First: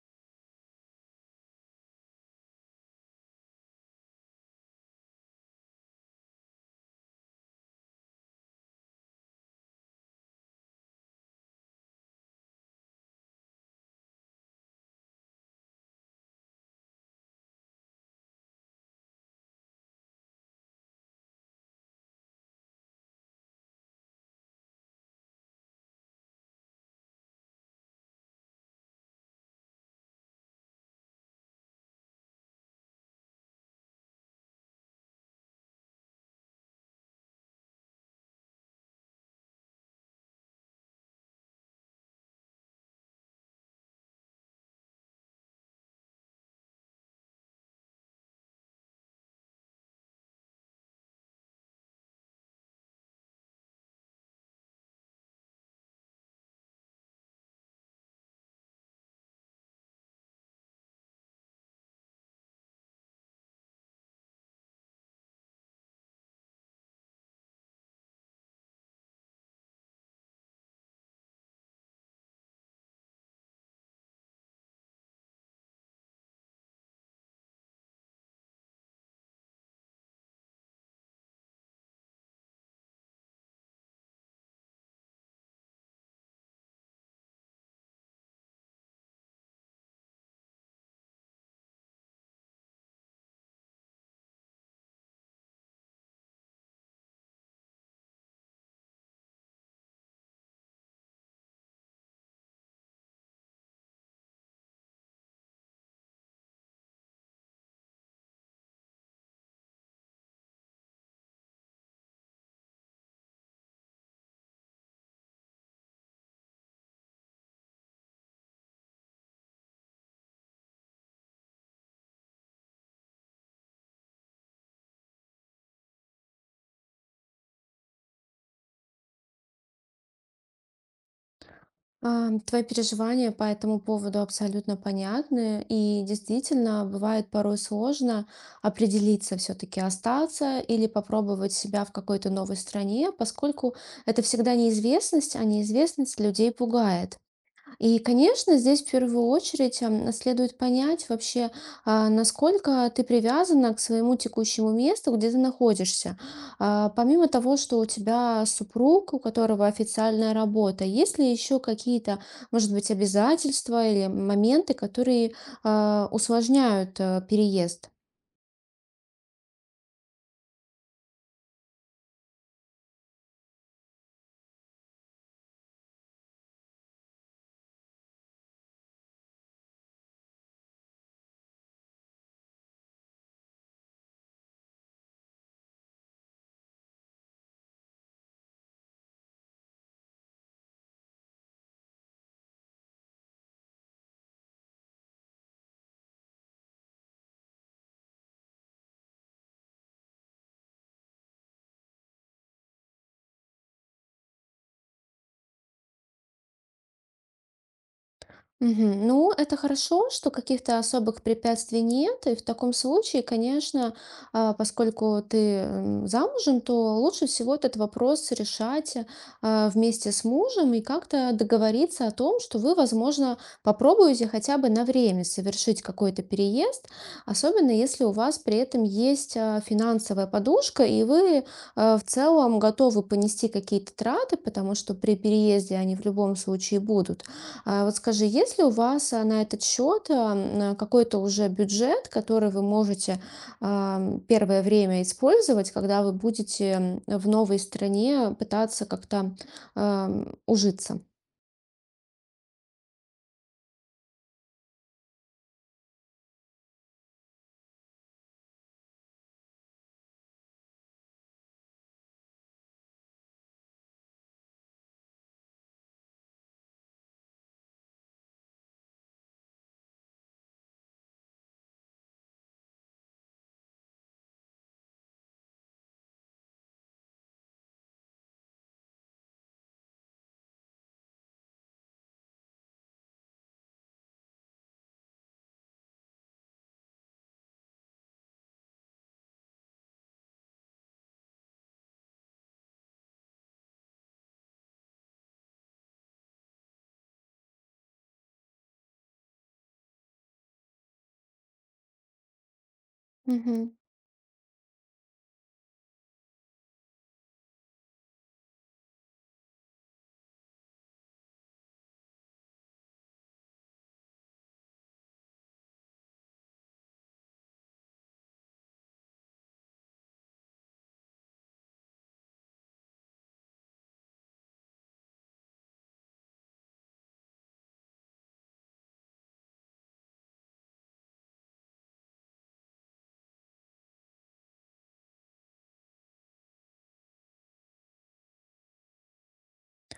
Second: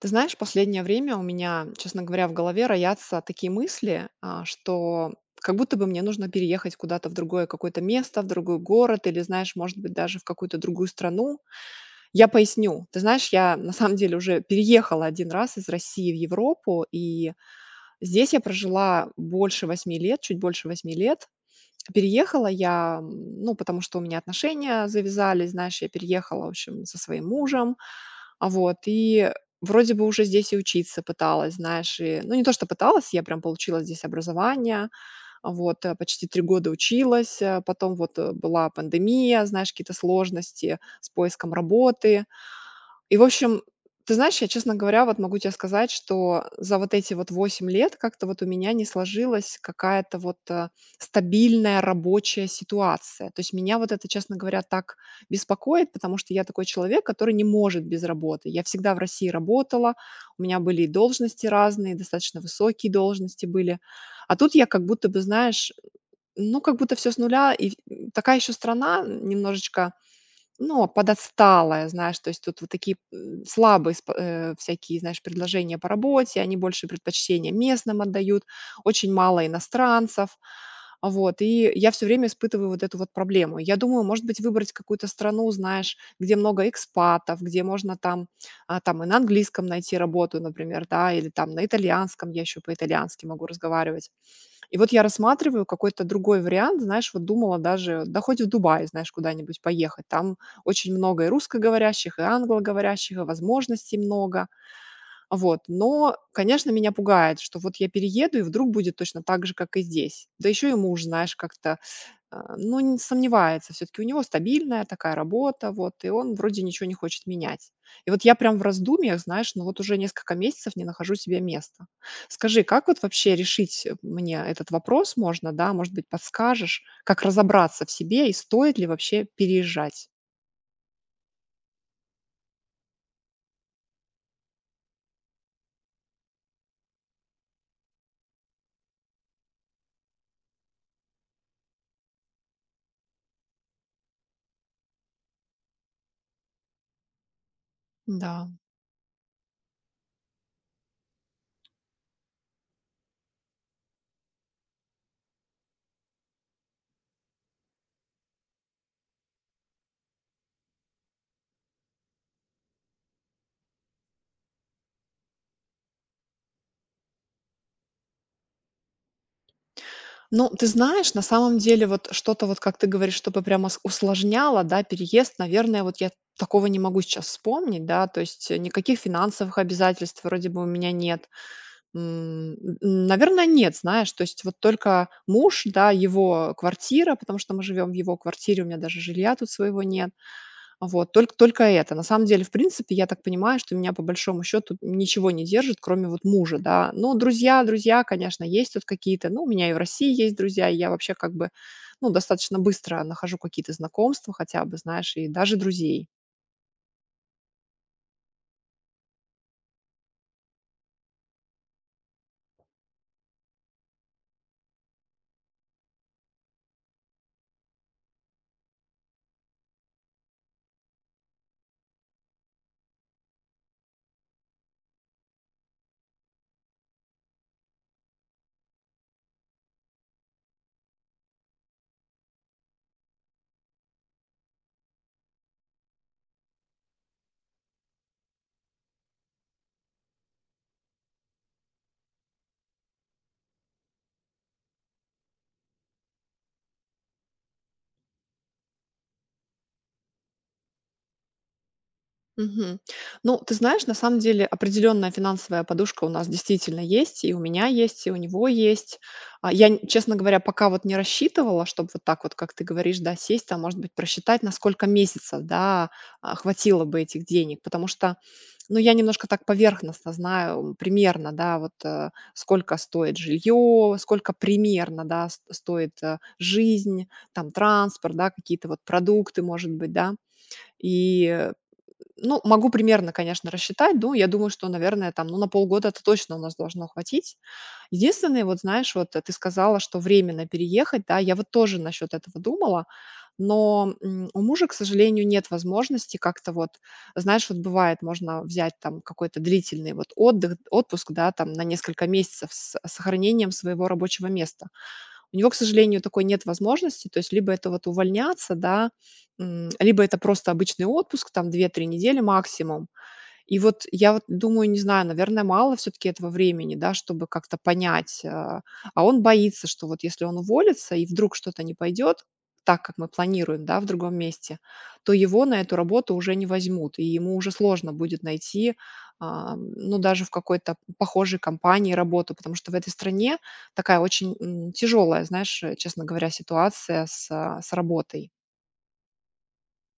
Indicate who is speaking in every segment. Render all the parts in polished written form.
Speaker 1: Ты знаешь, последнее время у меня, честно говоря, в голове роятся такие мысли, что как будто бы мне нужно переехать куда-то в другое какое-то место, в другой город или, знаешь, может быть, даже в какую-то другую страну. Я поясню. Ты знаешь, я на самом деле уже переехала один раз из России в Европу, и здесь я прожила больше 8 лет, чуть больше 8 лет. Переехала я, ну, потому что у меня отношения завязались, знаешь, я переехала, в общем, со своим мужем, и вроде бы уже здесь и учиться пыталась, знаешь, и, ну, не то, что пыталась, я прям получила здесь образование, почти 3 года училась, потом вот, была пандемия, знаешь, какие-то сложности с поиском работы, и, в общем, ты знаешь, я, честно говоря, вот могу тебе сказать, что за вот эти вот 8 лет как-то вот у меня не сложилась какая-то вот стабильная рабочая ситуация. То есть меня вот это, честно говоря, так беспокоит, потому что я такой человек, который не может без работы. Я всегда в России работала, у меня были и должности разные, достаточно высокие должности были. А тут я как будто бы, знаешь, ну, как будто все с нуля, и такая еще страна немножечко, ну, подотсталая, знаешь, то есть тут вот такие, слабые, всякие, знаешь, предложения по работе, они больше предпочтение местным отдают, очень мало иностранцев. Вот, и я все время испытываю вот эту вот проблему. Я думаю, может быть, выбрать какую-то страну, знаешь, где много экспатов, где можно там, там и на английском найти работу, например, да, или там на итальянском, я еще по-итальянски могу разговаривать. И вот я рассматриваю какой-то другой вариант, знаешь, вот думала даже, да хоть в Дубай, знаешь, куда-нибудь поехать. Там очень много и русскоговорящих, и англоговорящих, и возможностей много. Вот. Но, конечно, меня пугает, что вот я перееду, и вдруг будет точно так же, как и здесь. Да еще и муж, знаешь, как-то, ну, не сомневается, все таки у него стабильная такая работа, вот, и он вроде ничего не хочет менять. И вот я прям в раздумьях, знаешь, ну вот уже несколько месяцев не нахожу себе места. Скажи, как вот вообще решить, мне этот вопрос можно, да? Может быть, подскажешь, как разобраться в себе и стоит ли вообще переезжать?
Speaker 2: Твои переживания по этому поводу абсолютно понятны, и действительно бывает порой сложно определиться, все-таки остаться или попробовать себя в какой-то новой стране, поскольку это всегда неизвестность, а неизвестность людей пугает. И,
Speaker 1: Да.
Speaker 2: конечно, здесь в первую очередь следует понять вообще, насколько ты привязана к своему текущему месту, где ты находишься. Помимо того, что у тебя супруг, у которого официальная работа, есть ли еще какие-то, может быть, обязательства или моменты, которые усложняют переезд?
Speaker 1: Ну, ты знаешь, на самом деле вот что-то вот, как ты говоришь, чтобы прямо с усложняло, да, переезд, наверное, вот я такого не могу сейчас вспомнить, да, то есть, никаких финансовых обязательств вроде бы у меня нет. М, н наверно, нет, знаешь, то есть вот только муж, да, его квартира, потому что мы живем в его квартире, у меня даже жилья тут своего нет. Вот, только это. На самом деле, в принципе, я так понимаю, что меня по большому счету ничего не держит, кроме вот мужа, да. Ну, друзья, друзья, конечно, есть тут какие-то. Ну, у меня и в России есть друзья, и я вообще как бы, ну, достаточно быстро нахожу какие-то знакомства хотя бы, знаешь, и даже друзей.
Speaker 2: Мгм. Ну, это хорошо, что каких-то особых препятствий нет, и в таком случае, конечно, поскольку ты замужем, то лучше всего этот вопрос решать вместе с мужем и как-то договориться о том, что вы, возможно, попробуете хотя бы на время совершить какой-то переезд, особенно если у вас при этом есть финансовая подушка, и вы в целом готовы понести какие-то траты, потому что при переезде они в любом случае будут. А вот скажи, есть ли у вас на этот счет какой-то уже бюджет, который вы можете первое время использовать, когда вы будете в новой стране пытаться как-то ужиться?
Speaker 1: Мгм. Ну, ты знаешь, на самом деле определенная финансовая подушка у нас действительно есть, и у меня есть, и у него есть. Я, честно говоря, пока вот не рассчитывала, чтобы вот так вот, как ты говоришь, да, сесть, а может быть просчитать, на сколько месяцев, да, хватило бы этих денег, потому что, ну, я немножко так поверхностно знаю, примерно, да, вот сколько стоит жилье, сколько примерно, да, стоит, жизнь, там, транспорт, да, какие-то вот продукты, может быть, да, и ну, могу примерно, конечно, рассчитать. Ну, я думаю, что, наверное, там, ну, на полгода это точно у нас должно хватить. Единственное, вот знаешь, вот, ты сказала, что временно переехать, да, я вот тоже насчет этого думала, но, у мужа, к сожалению, нет возможности как-то вот, знаешь, вот бывает, можно взять там какой-то длительный вот отдых, отпуск, да, там на несколько месяцев с сохранением своего рабочего места. У него, к сожалению, такой нет возможности. То есть либо это вот увольняться, да, либо это просто обычный отпуск, там 2-3 недели максимум. И вот я вот думаю, не знаю, наверное, мало все таки этого времени, да, чтобы как-то понять. А он боится, что вот если он уволится и вдруг что-то не пойдет так, как мы планируем, да, в другом месте, то его на эту работу уже не возьмут, и ему уже сложно будет найти, ну, даже в какой-то похожей компании работу, потому что в этой стране такая очень тяжелая, знаешь, честно говоря, ситуация с работой.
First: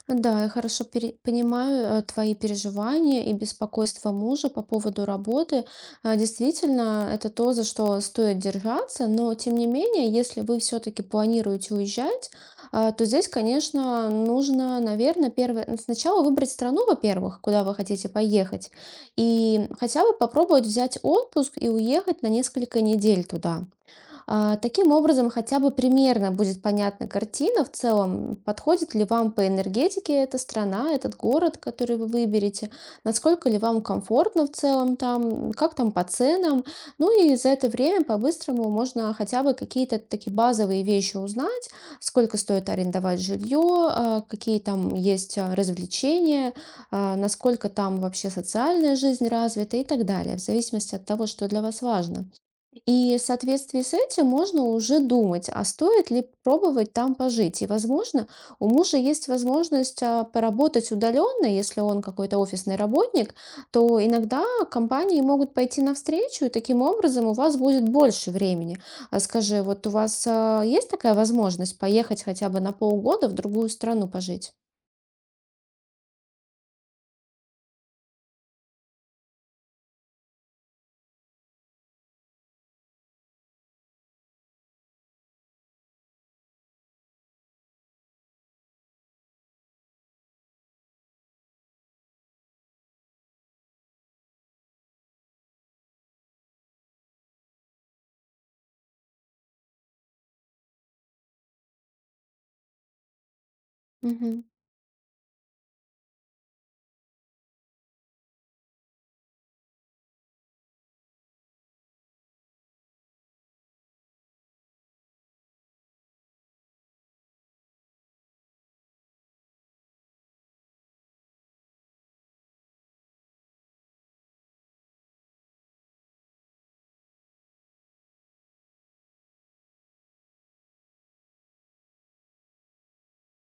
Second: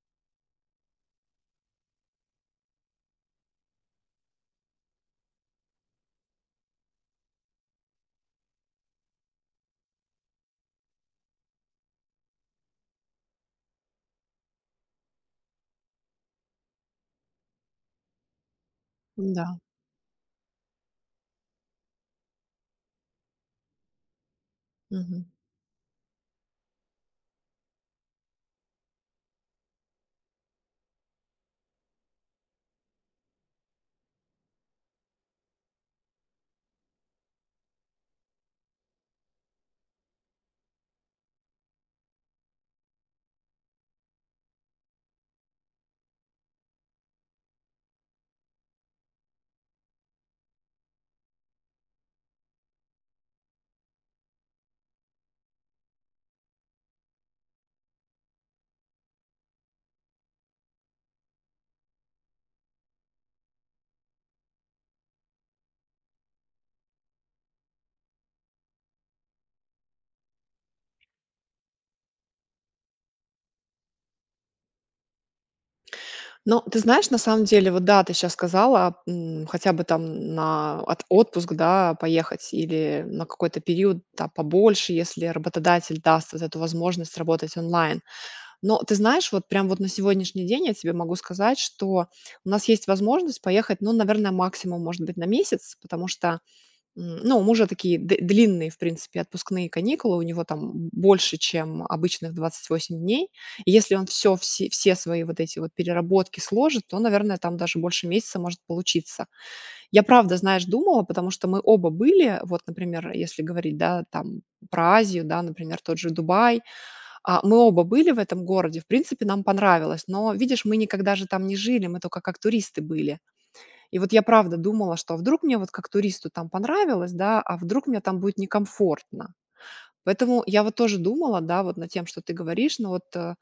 Speaker 2: Да, я хорошо понимаю твои переживания и беспокойство мужа по поводу работы. Действительно, это то, за что стоит держаться, но тем не менее, если вы все-таки планируете уезжать, то здесь, конечно, нужно, наверное, сначала выбрать страну, во-первых, куда вы хотите поехать,
Speaker 1: Да.
Speaker 2: и хотя бы попробовать взять отпуск и уехать на несколько недель туда. Таким образом, хотя бы примерно будет понятна картина в целом, подходит ли вам по энергетике эта страна, этот город, который вы выберете, насколько ли вам комфортно в целом там, как там по ценам. Ну и за это время по-быстрому можно хотя бы какие-то такие базовые вещи узнать, сколько стоит арендовать жилье, какие там есть развлечения, насколько там вообще социальная жизнь развита, и так далее, в зависимости от того, что для вас важно. И в соответствии с этим можно уже думать, а стоит ли пробовать там пожить. И, возможно, у мужа есть возможность поработать удаленно, если он какой-то офисный работник, то иногда компании могут пойти навстречу, и таким образом у вас будет больше времени. А скажи, вот у вас есть такая возможность поехать хотя бы на полгода в другую страну пожить?
Speaker 1: Ну, ты знаешь, на самом деле, вот да, ты сейчас сказала, хотя бы там на от отпуск, да, поехать или на какой-то период, да, побольше, если работодатель даст вот эту возможность работать онлайн. Но ты знаешь, вот прям вот на сегодняшний день я тебе могу сказать, что у нас есть возможность поехать, ну, наверное, максимум, может быть, на месяц, потому что, ну, у мужа такие д длинные, в принципе, отпускные каникулы. У него там больше, чем обычных 28 дней. И если он все
Speaker 2: Мгм.
Speaker 1: все все свои вот эти вот переработки сложит, то, наверное, там даже больше месяца может получиться. Я правда, знаешь, думала, потому что мы оба были, вот, например, если говорить, да, там про Азию, да, например, тот же Дубай. Мы оба были в этом городе, в принципе, нам понравилось, но, видишь, мы никогда же там не жили, мы только как туристы были. И вот я правда думала, что а вдруг мне вот как туристу там понравилось, да, а вдруг мне там будет некомфортно. Поэтому я вот тоже думала, да, вот над тем, что ты говоришь, но вот,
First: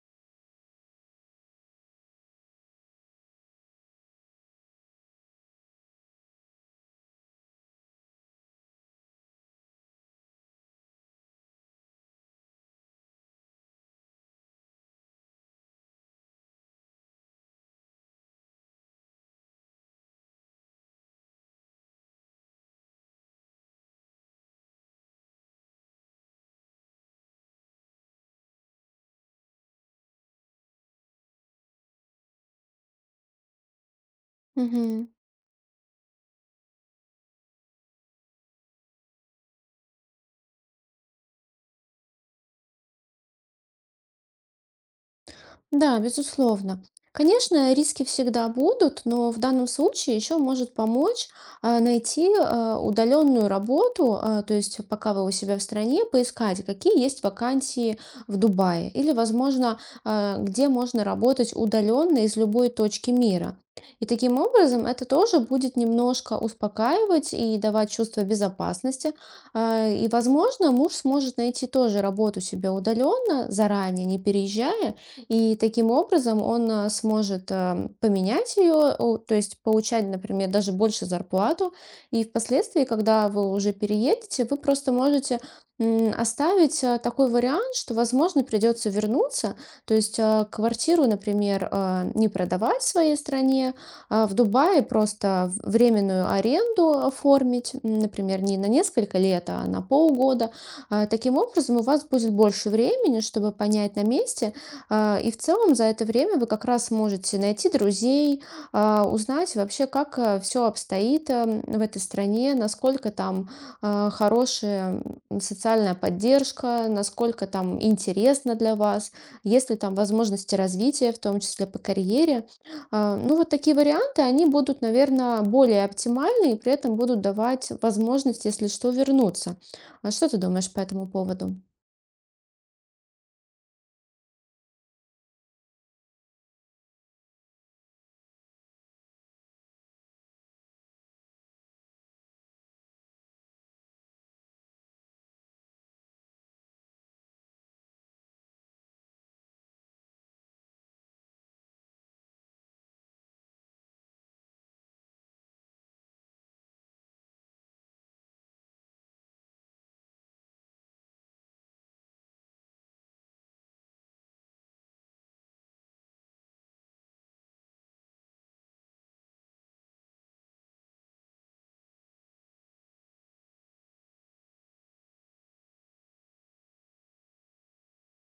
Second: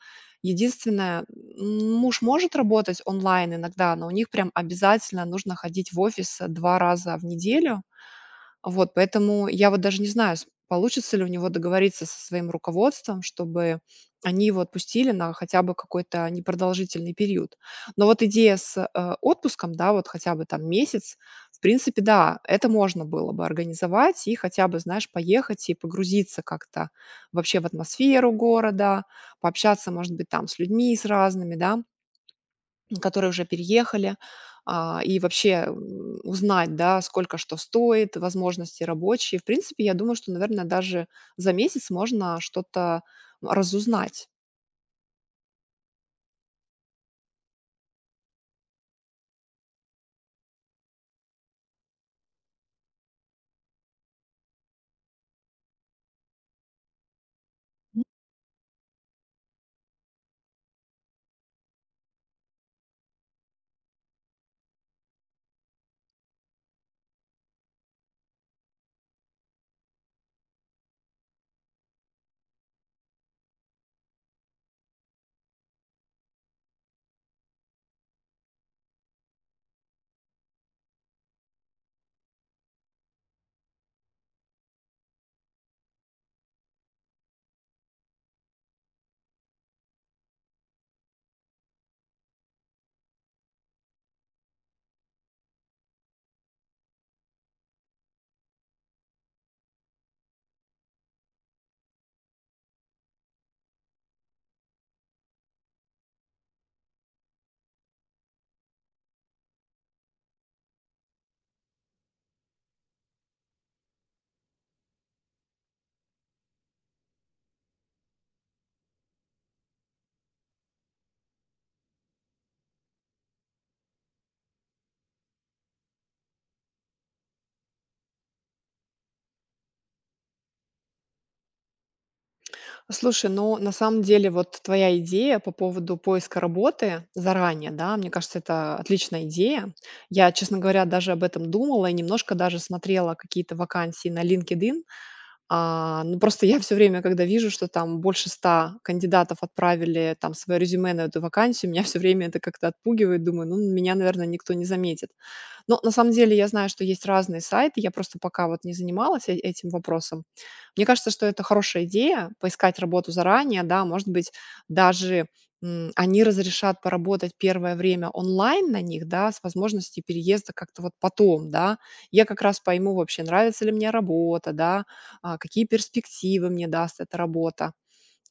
Speaker 1: единственное, муж может работать онлайн иногда, но у них прям обязательно нужно ходить в офис 2 раза в неделю, вот, поэтому я вот даже не знаю, с получится ли у него договориться со своим руководством, чтобы они его отпустили на хотя бы какой-то непродолжительный период. Но вот идея с, отпуском, да, вот хотя бы там месяц, в принципе, да, это можно было бы организовать и хотя бы, знаешь, поехать и погрузиться как-то вообще в атмосферу города, пообщаться, может быть, там с людьми, с разными, да, которые уже переехали,
Speaker 2: Мгм.
Speaker 1: и вообще, узнать, да, сколько что стоит, возможности рабочие. В принципе, я думаю, что, наверное, даже за месяц можно что-то разузнать.
Speaker 2: Да, безусловно. Конечно, риски всегда будут, но в данном случае еще может помочь найти удаленную работу, то есть пока вы у себя в стране, поискать, какие есть вакансии в Дубае или, возможно, где можно работать удаленно из любой точки мира. И таким образом это тоже будет немножко успокаивать и давать чувство безопасности. И, возможно, муж сможет найти тоже работу себе удаленно, заранее, не переезжая, и таким образом он сможет поменять ее, то есть получать, например, даже больше зарплату. И впоследствии, когда вы уже переедете, вы просто можете оставить такой вариант, что, возможно, придется вернуться, то есть квартиру, например, не продавать в своей стране, а в Дубае просто временную аренду оформить, например, не на несколько лет, а на полгода. Таким образом, у вас будет больше времени, чтобы понять на месте. И в целом за это время вы как раз можете найти друзей, узнать вообще, как все обстоит в этой стране, насколько там хорошая социальная поддержка, насколько там интересно для вас, есть ли там возможности развития, в том числе по карьере. Ну вот такие варианты, они будут, наверное, более оптимальны и при этом будут давать возможность, если что, вернуться. А что ты думаешь по этому поводу?
Speaker 1: Слушай, ну, на самом деле, вот твоя идея по поводу поиска работы заранее, да, мне кажется, это отличная идея. Я, честно говоря, даже об этом думала и немножко даже смотрела какие-то вакансии на LinkedIn, ну, просто я все время, когда вижу, что там больше 100 кандидатов отправили там свое резюме на эту вакансию, меня все время это как-то отпугивает. Думаю, ну, меня, наверное, никто не заметит. Но на самом деле я знаю, что есть разные сайты. Я просто пока вот не занималась этим вопросом. Мне кажется, что это хорошая идея — поискать работу заранее, да. Может быть, даже, они разрешат поработать первое время онлайн на них, да, с возможностью переезда как-то вот потом, да. Я как раз пойму вообще, нравится ли мне работа, да, какие перспективы мне даст эта работа.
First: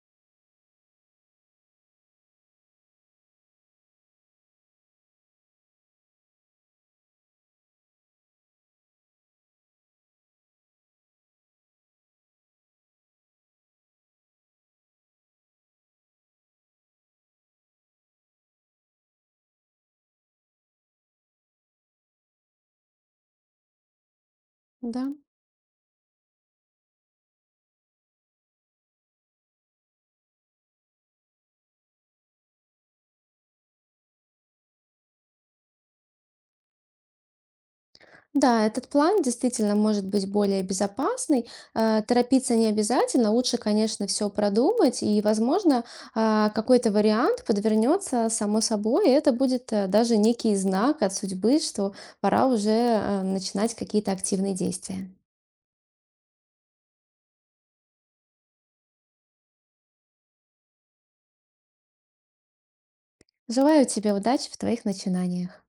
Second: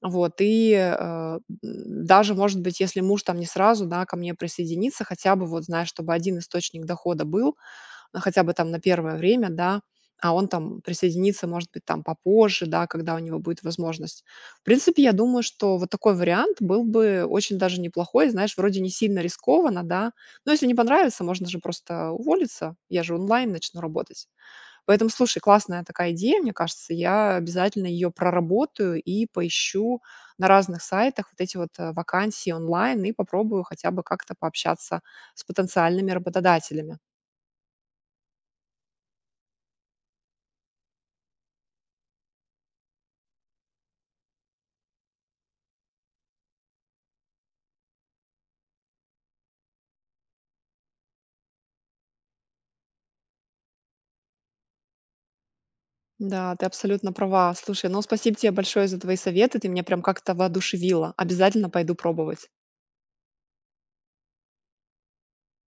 Speaker 1: Вот, и даже, может быть, если муж там не сразу, да, ко мне присоединится, хотя бы, вот, знаешь, чтобы один источник дохода был, хотя бы там на первое время, да, а он там присоединится, может быть, там попозже, да, когда у него будет возможность. В принципе, я думаю, что вот такой вариант был бы очень даже неплохой, знаешь, вроде не сильно рискованно, да, но если не понравится, можно же просто уволиться, я же онлайн начну работать.
Speaker 2: Да.
Speaker 1: Поэтому, слушай, классная такая идея, мне кажется. Я обязательно ее проработаю и поищу на разных сайтах вот эти вот, вакансии онлайн и попробую хотя бы как-то пообщаться с потенциальными работодателями.
Speaker 2: Да, этот план действительно может быть более безопасный. Торопиться не обязательно, лучше, конечно, все продумать, и, возможно, какой-то вариант подвернется само собой, и это будет, даже некий знак от судьбы, что пора уже начинать какие-то активные действия.
Speaker 1: Да, ты абсолютно права. Слушай, ну спасибо тебе большое за твои советы. Ты меня прям как-то воодушевила. Обязательно пойду пробовать.
Speaker 2: Желаю тебе удачи в твоих начинаниях.